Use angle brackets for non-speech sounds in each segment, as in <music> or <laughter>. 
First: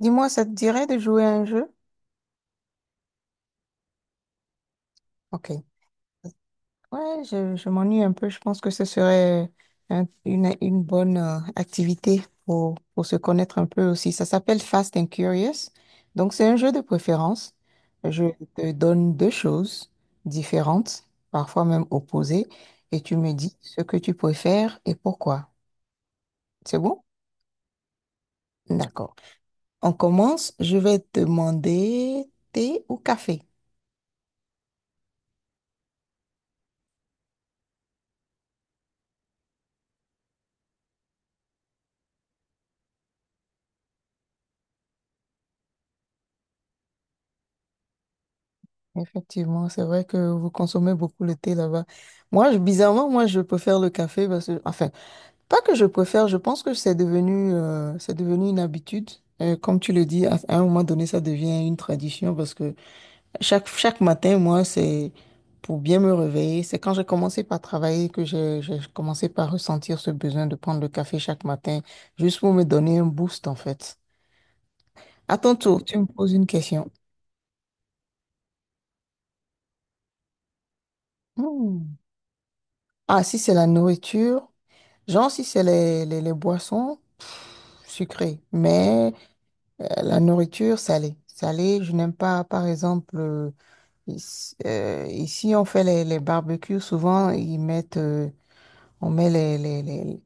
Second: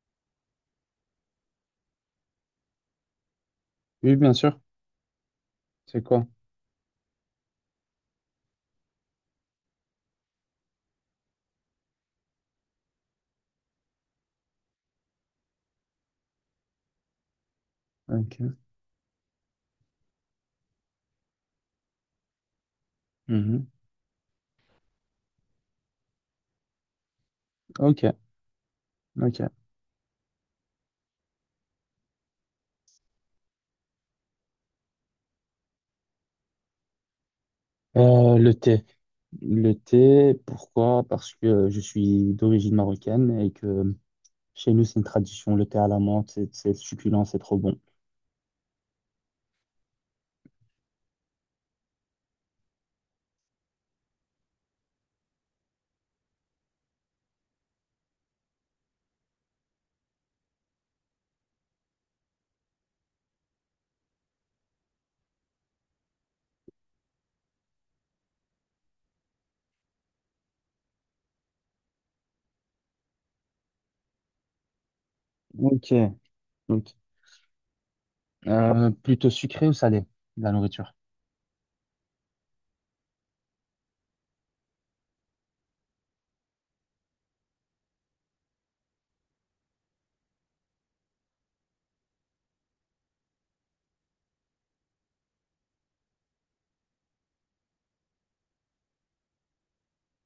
Dis-moi, ça te dirait de jouer à un jeu? Oui, bien sûr. Ok. C'est quoi? Ouais, je m'ennuie un peu. Je pense que ce serait une bonne activité pour se connaître un peu aussi. Ça s'appelle Fast and Curious. Donc, c'est un jeu de préférence. Je Ok. te donne deux choses différentes, parfois même opposées, et tu me dis Mhm. ce que tu préfères et pourquoi. C'est bon? Ok. D'accord. Ok. On commence. Je vais te demander thé ou café. Le thé. Le thé, pourquoi? Parce que je suis d'origine marocaine et que chez nous, c'est une tradition. Le thé à la menthe, c'est succulent, c'est trop bon. Effectivement, c'est vrai que vous consommez beaucoup le thé là-bas. Moi, bizarrement, moi, je préfère le café parce que, enfin, pas que je préfère, je pense que c'est devenu une habitude. Comme tu le dis, à un moment donné, ça devient une tradition parce que chaque matin, moi, c'est pour bien me réveiller. C'est quand j'ai commencé par travailler que j'ai commencé par ressentir ce besoin de prendre le café chaque matin, juste pour me donner un boost, en fait. À ton tour, Ok. tu me poses une question. Ok. Plutôt sucré ou salé, la nourriture? Hmm. Ah, si c'est la nourriture. Genre, si c'est les boissons sucrées, mais la nourriture salée. Salée, je n'aime pas, par exemple, ici, ici, on fait les barbecues, souvent ils mettent, on met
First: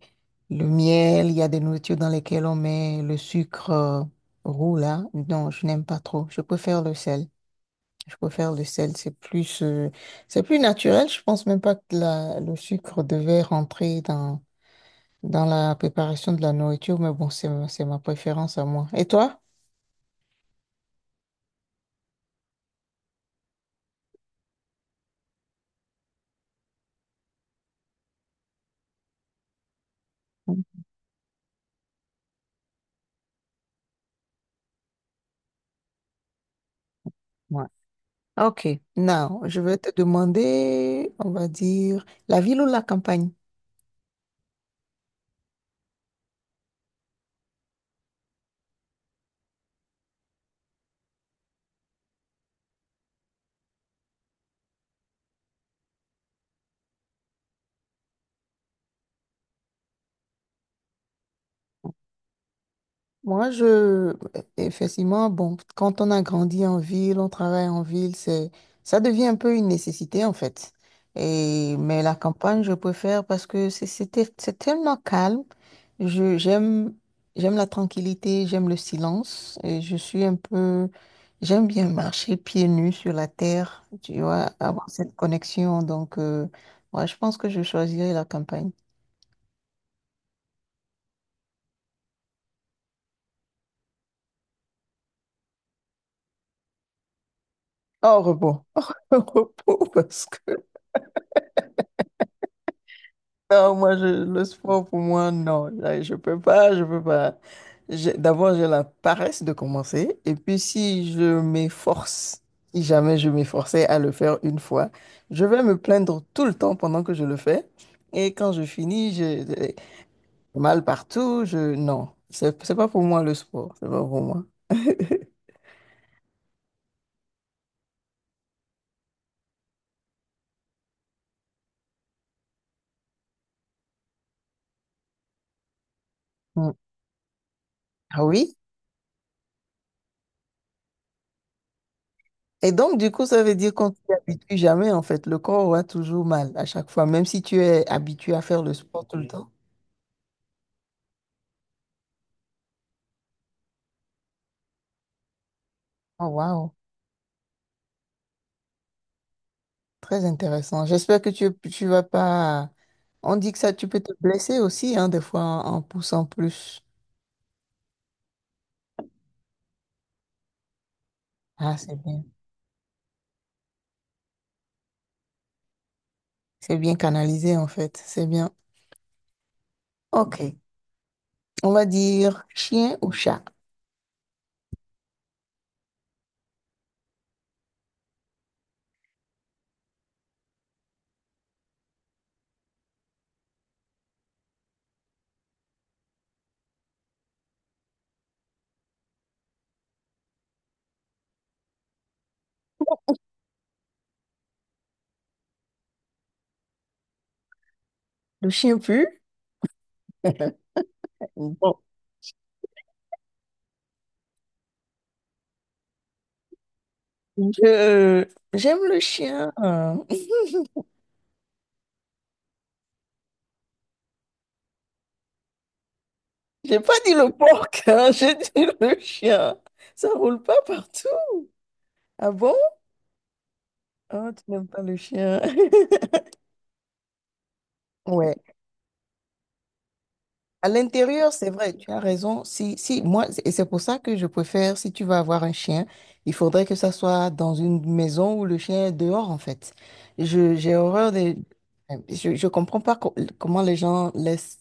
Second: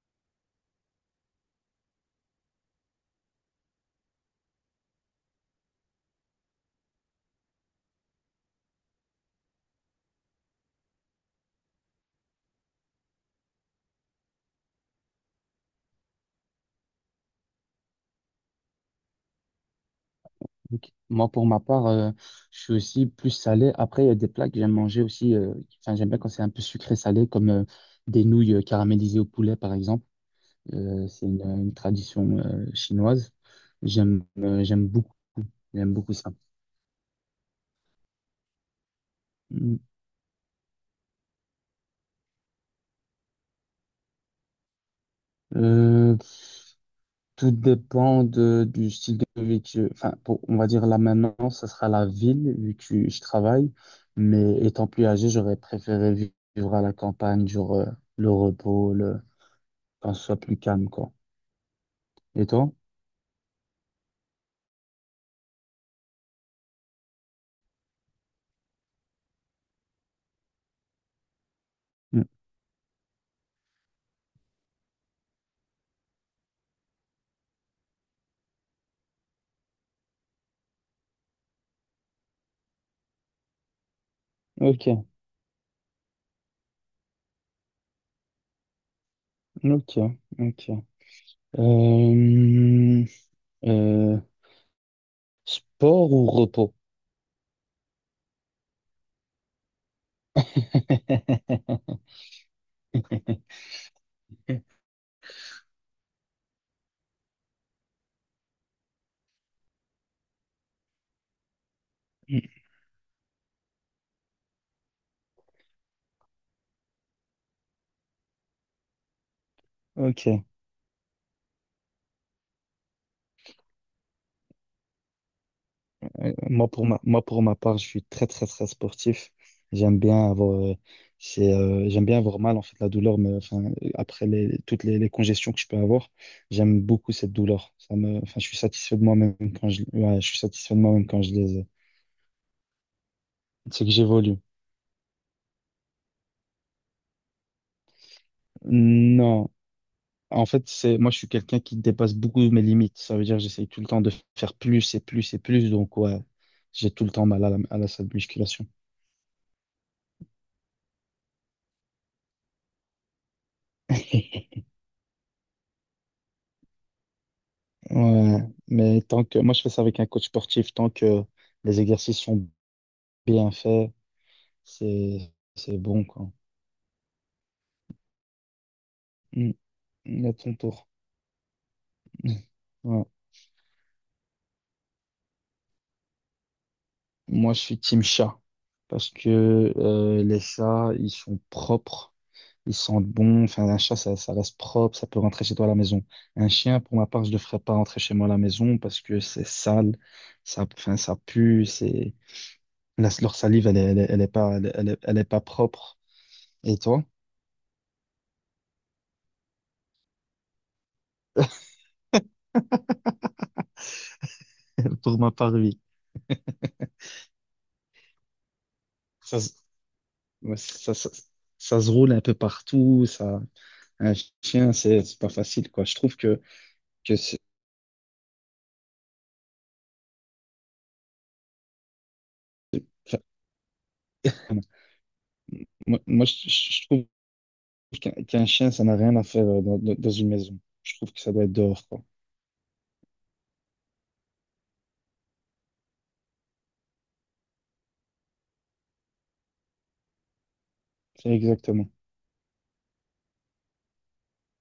le miel, il y a des nourritures dans lesquelles on met le sucre roux, là. Non, je n'aime pas trop. Je préfère le sel. Je préfère le sel, c'est plus naturel. Je pense même pas que le sucre devait rentrer dans dans la préparation de la nourriture, mais bon, c'est ma préférence à moi. Et toi? Ok. Moi, pour ma part, je suis aussi plus salé. Après, il y a des plats que j'aime manger aussi. Enfin, j'aime bien quand c'est un peu sucré-salé, comme des nouilles caramélisées au poulet, par exemple. Mm. C'est une tradition chinoise. J'aime euh, j'aime beaucoup, j'aime beaucoup ça. Ouais. Ok. Now, je Mm. vais te demander, on va dire, la ville ou la campagne? Euh, tout dépend de, du style de vie que, enfin, on va dire là maintenant, ça sera la ville vu que je travaille. Mais étant plus âgé, j'aurais préféré vivre à la campagne, le repos, le, quand ce soit plus calme, quoi. Et toi? Moi, je, effectivement, bon, quand on a grandi en ville, on travaille en ville, c'est, ça devient un peu une nécessité, en fait. Et, mais la Mm. campagne, je préfère parce que c'est tellement calme. J'aime, j'aime la tranquillité, j'aime le silence. Et je suis un peu, j'aime bien marcher pieds nus sur la terre, tu vois, avoir Ok, cette connexion. Donc, ouais, je pense que je choisirais la campagne. ok, ok. Euh, euh, sport ou repos? Au repos. <laughs> Au repos, parce que. <laughs> Non, moi, je, le sport, pour moi, non. Là, je peux pas, je peux pas. D'abord, j'ai la paresse de commencer. Et puis, si je m'efforce, si jamais je m'efforçais à le faire une fois, je vais me plaindre tout le temps pendant que je le fais. Et quand je finis, j'ai Ok. Mal partout. Je... Non, c'est pas pour moi le sport. C'est pas pour moi. Moi pour ma part, je suis très très très sportif. J'aime bien avoir, euh, j'aime bien avoir mal en fait la douleur, mais après les, toutes les congestions que je peux avoir, Mm. j'aime beaucoup cette douleur. Ça me, Ah enfin je oui? suis satisfait de moi-même quand je, ouais, je suis satisfait de moi-même quand je les, ai. Et donc, du coup, ça veut dire C'est qu'on que ne s'y j'évolue. habitue jamais, en fait. Le corps aura toujours mal à chaque fois, même si tu es habitué à faire le sport tout le temps. Non, en fait c'est, moi je suis quelqu'un qui dépasse beaucoup mes limites. Ça veut dire que j'essaye tout le temps de faire plus et plus et plus. Donc ouais, Oh, waouh. j'ai tout le temps mal à la salle de musculation. Très intéressant. J'espère que tu vas pas. On dit que ça, tu peux te <laughs> blesser aussi, hein, des fois en poussant plus. Ouais, mais tant que moi je fais ça avec un coach sportif, tant que Ah, les c'est exercices bien. sont bien faits, c'est bon quoi. C'est bien canalisé, en fait. C'est bien. Mm, mm, à ton OK. tour. On va <laughs> dire chien Mm. Ouais. ou chat. Moi je suis team chat parce que les chats ils sont propres, ils sentent bon. Enfin un chat ça, ça reste propre, ça peut rentrer chez toi à la maison. Un chien pour ma part je le ferais pas rentrer chez moi à la maison parce que c'est sale, ça enfin ça pue, c'est leur salive elle est, elle est, elle est pas elle est elle est elle est pas propre. Et toi? Le chien pue. <laughs> Bon. <laughs> Pour ma part, oui. Je, j'aime le Ça, se- chien. <laughs> ouais, ça se roule un peu partout. Ça, un chien, c'est pas facile, quoi. Je trouve J'ai pas dit que le c'est- porc, hein, <laughs> j'ai dit le chien. Ça roule pas partout. Ah bon? enfin, Ah, tu n'aimes pas le chien. moi, moi, <laughs> je trouve qu'un Ouais. qu'un chien, ça n'a rien à faire dans une maison. À Je trouve que ça l'intérieur, doit c'est être vrai, dehors, tu as quoi. raison. Si, si, moi, et c'est pour ça que je préfère, si tu vas avoir un chien, il faudrait que ça soit dans une maison où le chien est dehors, en fait. J'ai horreur C'est des, exactement. Je comprends pas comment les gens laissent,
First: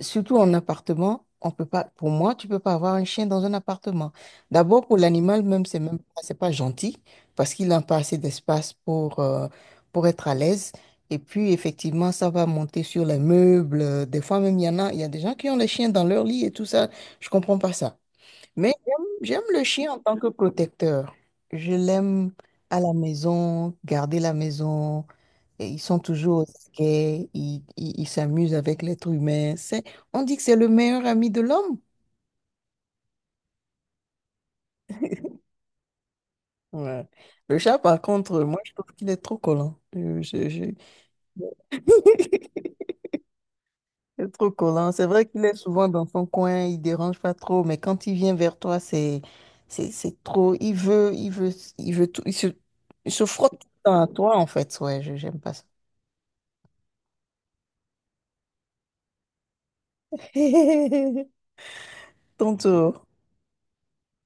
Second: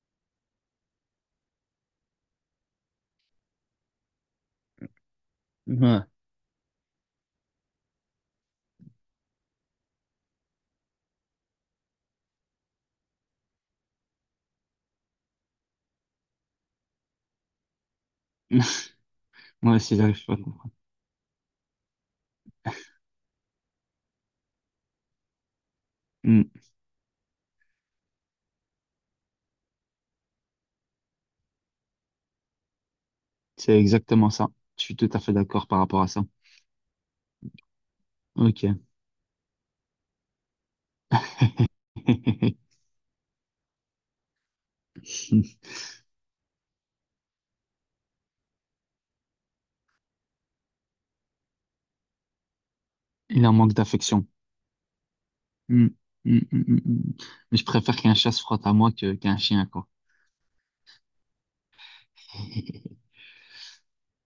surtout en appartement, on peut pas, pour moi, tu peux pas avoir un chien dans un appartement. D'abord, pour l'animal même, c'est même Ouais. pas, c'est pas gentil parce qu'il n'a pas assez d'espace pour être à l'aise. Et puis, effectivement, ça va monter sur les meubles. Des fois, même, il y en a, il y a des gens qui ont les chiens dans leur lit et tout ça. Je comprends pas ça. Mais j'aime <laughs> le Ouais, chien c'est en tant j'arrive que pas à comprendre. protecteur. Je l'aime à la maison, garder la maison. Et ils sont toujours au Hmm. taquet, ils s'amusent avec l'être humain. C'est, on dit que c'est le meilleur ami de l'homme. C'est exactement ça. Je suis tout à fait d'accord par rapport à ça. Ouais. Le chat, par contre, moi, je Ok. trouve qu'il est trop collant. <laughs> <laughs> C'est trop collant. C'est vrai qu'il est souvent dans son coin, il dérange pas trop, mais quand il vient vers toi, c'est trop. Il veut tout. Il se Il frotte en tout manque le temps à d'affection. toi, en fait. Ouais, je j'aime pas ça. Mm, mm, mm, mm, mm. Mais je préfère qu'un chat se frotte à moi que qu'un chien, quoi. <laughs> Ton <laughs> tour.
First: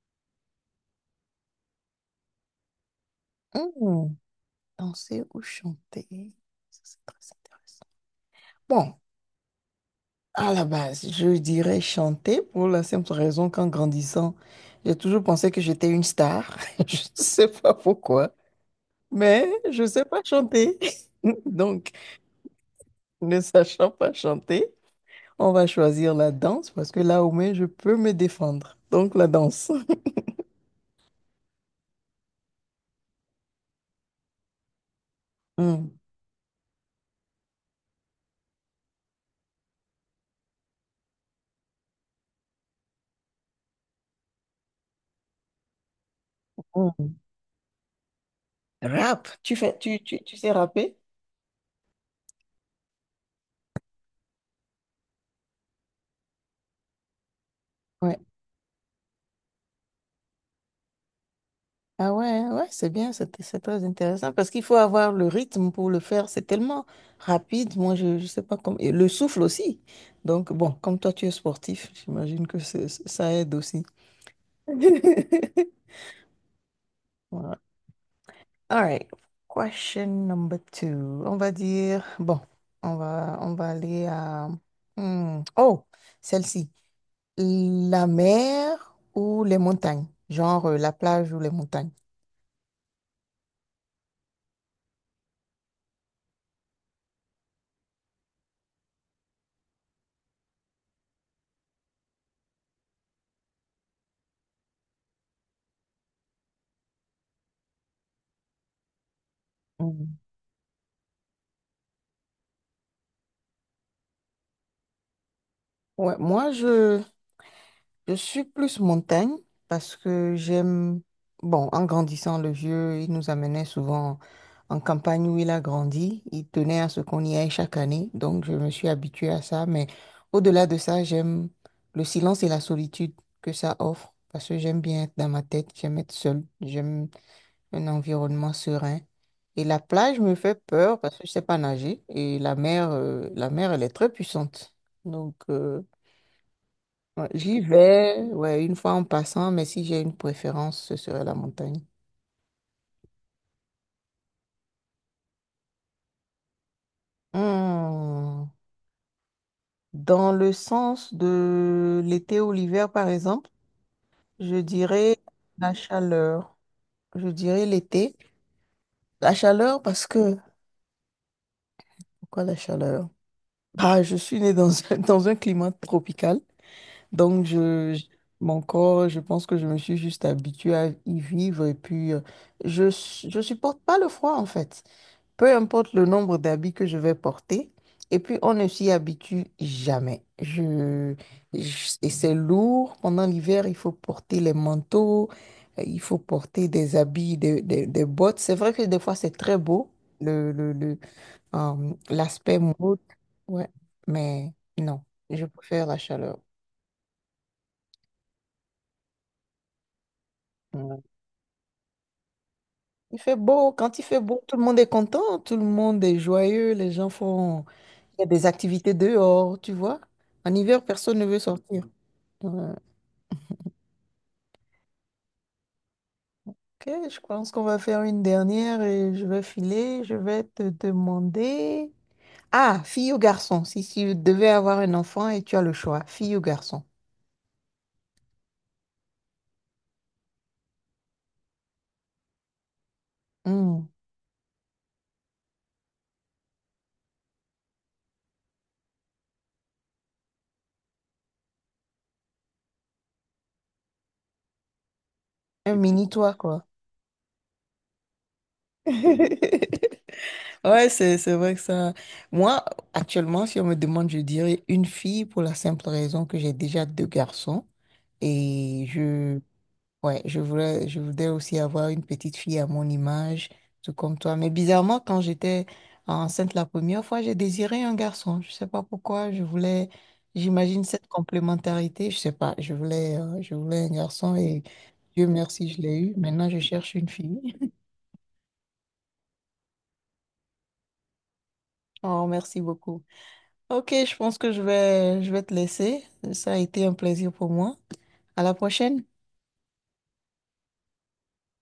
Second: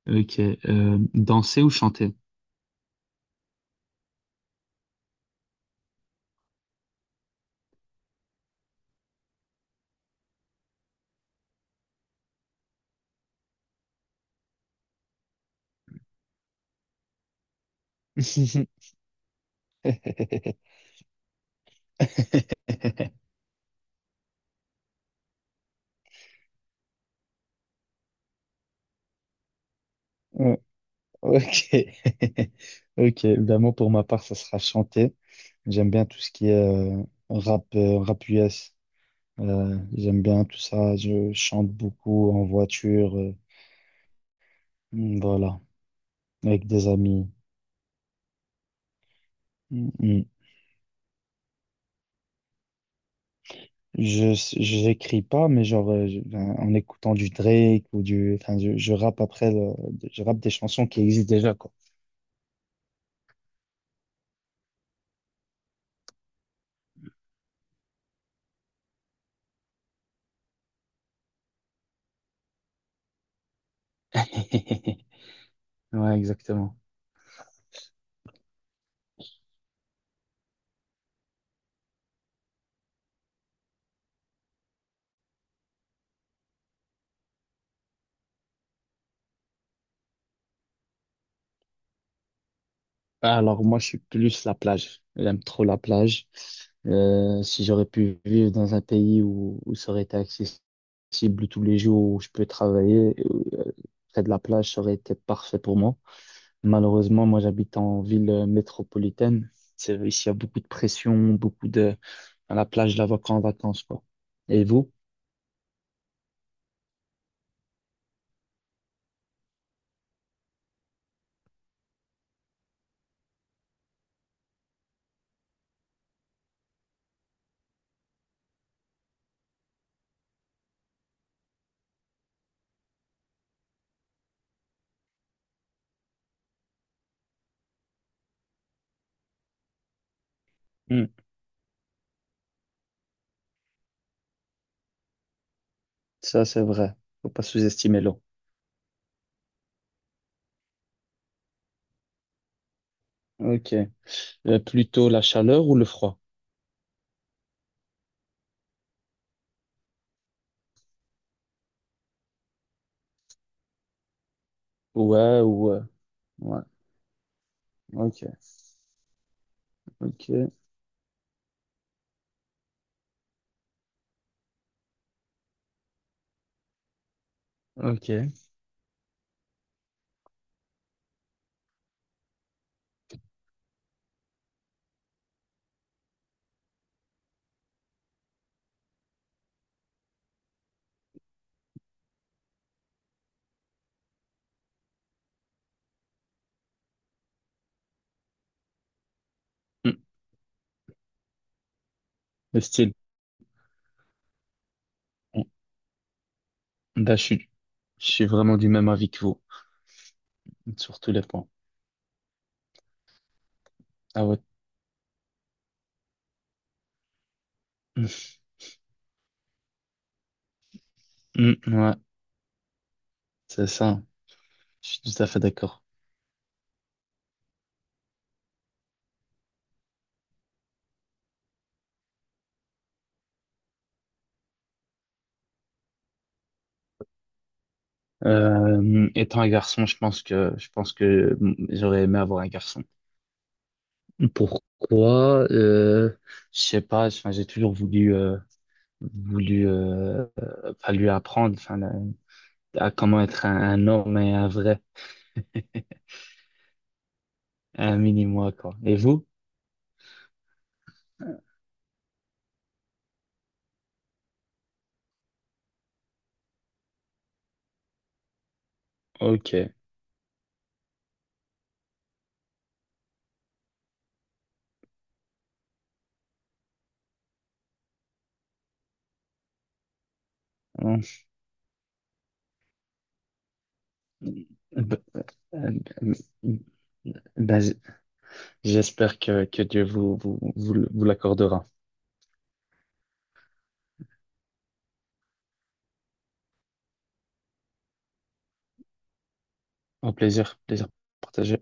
Ok. Danser ou chanter? Hmm, danser ou chanter? Ça, c'est très intéressant. Bon, à la base, je dirais chanter pour la simple raison qu'en grandissant, j'ai toujours pensé que j'étais une star. <laughs> Je ne sais pas pourquoi, mais je ne sais pas <laughs> chanter. <laughs> Donc, ne sachant pas chanter, on va choisir la danse parce que là au moins je peux me défendre. Donc la danse. Ouais, Ok. <laughs> Ok. Ben moi, pour ma part, ça sera chanter. J'aime Hmm. bien tout ce qui est rap, rap US. J'aime bien tout ça. Je chante beaucoup en voiture. Voilà. Avec des Mm. amis. Rap, tu fais, Mm, tu, tu, mm. tu sais rapper? Je j'écris pas, mais ben, en écoutant du Drake ou Ouais. du, enfin je rappe après, je rappe des chansons qui existent déjà quoi. Ah ouais, hein, ouais, c'est bien, c'est très intéressant parce qu'il faut avoir le rythme pour le faire. C'est tellement rapide, je sais pas comment. Et le souffle aussi. Donc bon, comme toi tu es sportif, j'imagine que ça aide aussi. <laughs> <laughs> Ouais, exactement. Ouais. All right. Question number two. On va dire, bon, on va aller à... Hmm, oh, celle-ci. La mer ou les montagnes? Genre la plage ou les montagnes? Alors moi je suis plus la plage. J'aime trop la plage. Si j'aurais pu vivre dans un pays où, où ça aurait été accessible tous les jours, où je peux travailler, euh, près de la plage, ça aurait été parfait pour moi. Malheureusement, moi j'habite en ville métropolitaine. C'est, Mm. ici il y a beaucoup de pression, beaucoup de. À la plage, je la vois qu'en vacances, quoi. Et vous? Ouais, moi, je suis plus montagne parce que j'aime, bon, en grandissant, le vieux, il nous amenait souvent en campagne où il a grandi. Il tenait à ce qu'on y aille chaque année. Donc, je me suis habituée à ça. Mais au-delà de ça, j'aime le silence et la solitude que ça offre parce que j'aime bien être dans ma tête, j'aime être seule, j'aime un environnement serein. Et la plage me fait peur Hmm. parce que je sais pas nager et la mer, elle est très puissante. Donc, Ça, c'est vrai. ouais, Faut pas j'y sous-estimer l'eau. vais, ouais, une fois en passant, mais si j'ai une préférence, ce serait la montagne. Ok. Plutôt la chaleur ou le froid? Hmm, dans le sens de l'été ou l'hiver, par exemple, je dirais Ouais, ou... la euh, chaleur. Ouais. Je dirais l'été. Ok. La chaleur parce que... Ok. Pourquoi la chaleur? Ah, je suis née dans un, <laughs> dans un climat tropical. Donc, Ok. mon corps, je pense que je me suis juste habituée à y vivre. Et puis, je supporte pas le froid, en fait. Peu importe le nombre d'habits que je vais porter. Et puis, on ne s'y habitue jamais. Et c'est lourd. Pendant l'hiver, il faut porter les manteaux, il faut porter des habits, des bottes. C'est vrai que des fois, c'est très beau, Hmm. le, le, le, l'aspect Le style. mode. Ouais. Mais non, Hmm. je préfère la chaleur. Bah, je suis vraiment du même avis que vous. Sur Ouais. tous les points. Il fait beau. Quand il fait Ah ouais. beau, tout le monde est content, tout le monde est joyeux, les gens font... Hmm, Il y a des activités dehors, tu vois. En hiver, personne ne veut hmm. sortir. Ouais, Ouais. c'est ça. Je suis tout à fait d'accord. Ok, je pense qu'on va faire une dernière et je vais filer. Je vais te demander. Ah, fille ou garçon, si tu devais avoir un enfant et tu as le choix, fille ou garçon. Étant un garçon, je pense que j'aurais aimé avoir un garçon. Hmm, Pourquoi? Je sais pas. Enfin, j'ai toujours voulu. Enfin, lui apprendre enfin, à comment être un homme et un vrai, un mini-toi, quoi. un mini-moi, quoi. Et vous? <laughs> Ouais, c'est vrai que ça. Moi, actuellement, si on me demande, je dirais une fille pour la simple raison que j'ai déjà deux garçons. Et je Ok. ouais, je voudrais aussi avoir une petite fille à mon image, tout comme toi. Mais bizarrement, quand j'étais enceinte la première fois, j'ai désiré un garçon. Je sais pas pourquoi. Je voulais, j'imagine Hum. cette complémentarité. Je sais pas. Je voulais un garçon et B- Dieu merci, je l'ai euh, eu. Maintenant, je cherche une fille. ben, <laughs> j'espère que Dieu vous l'accordera. Oh, merci beaucoup. Ok, je pense que je vais te laisser. Ça a été un plaisir pour moi. À la prochaine. Au plaisir, plaisir partagé.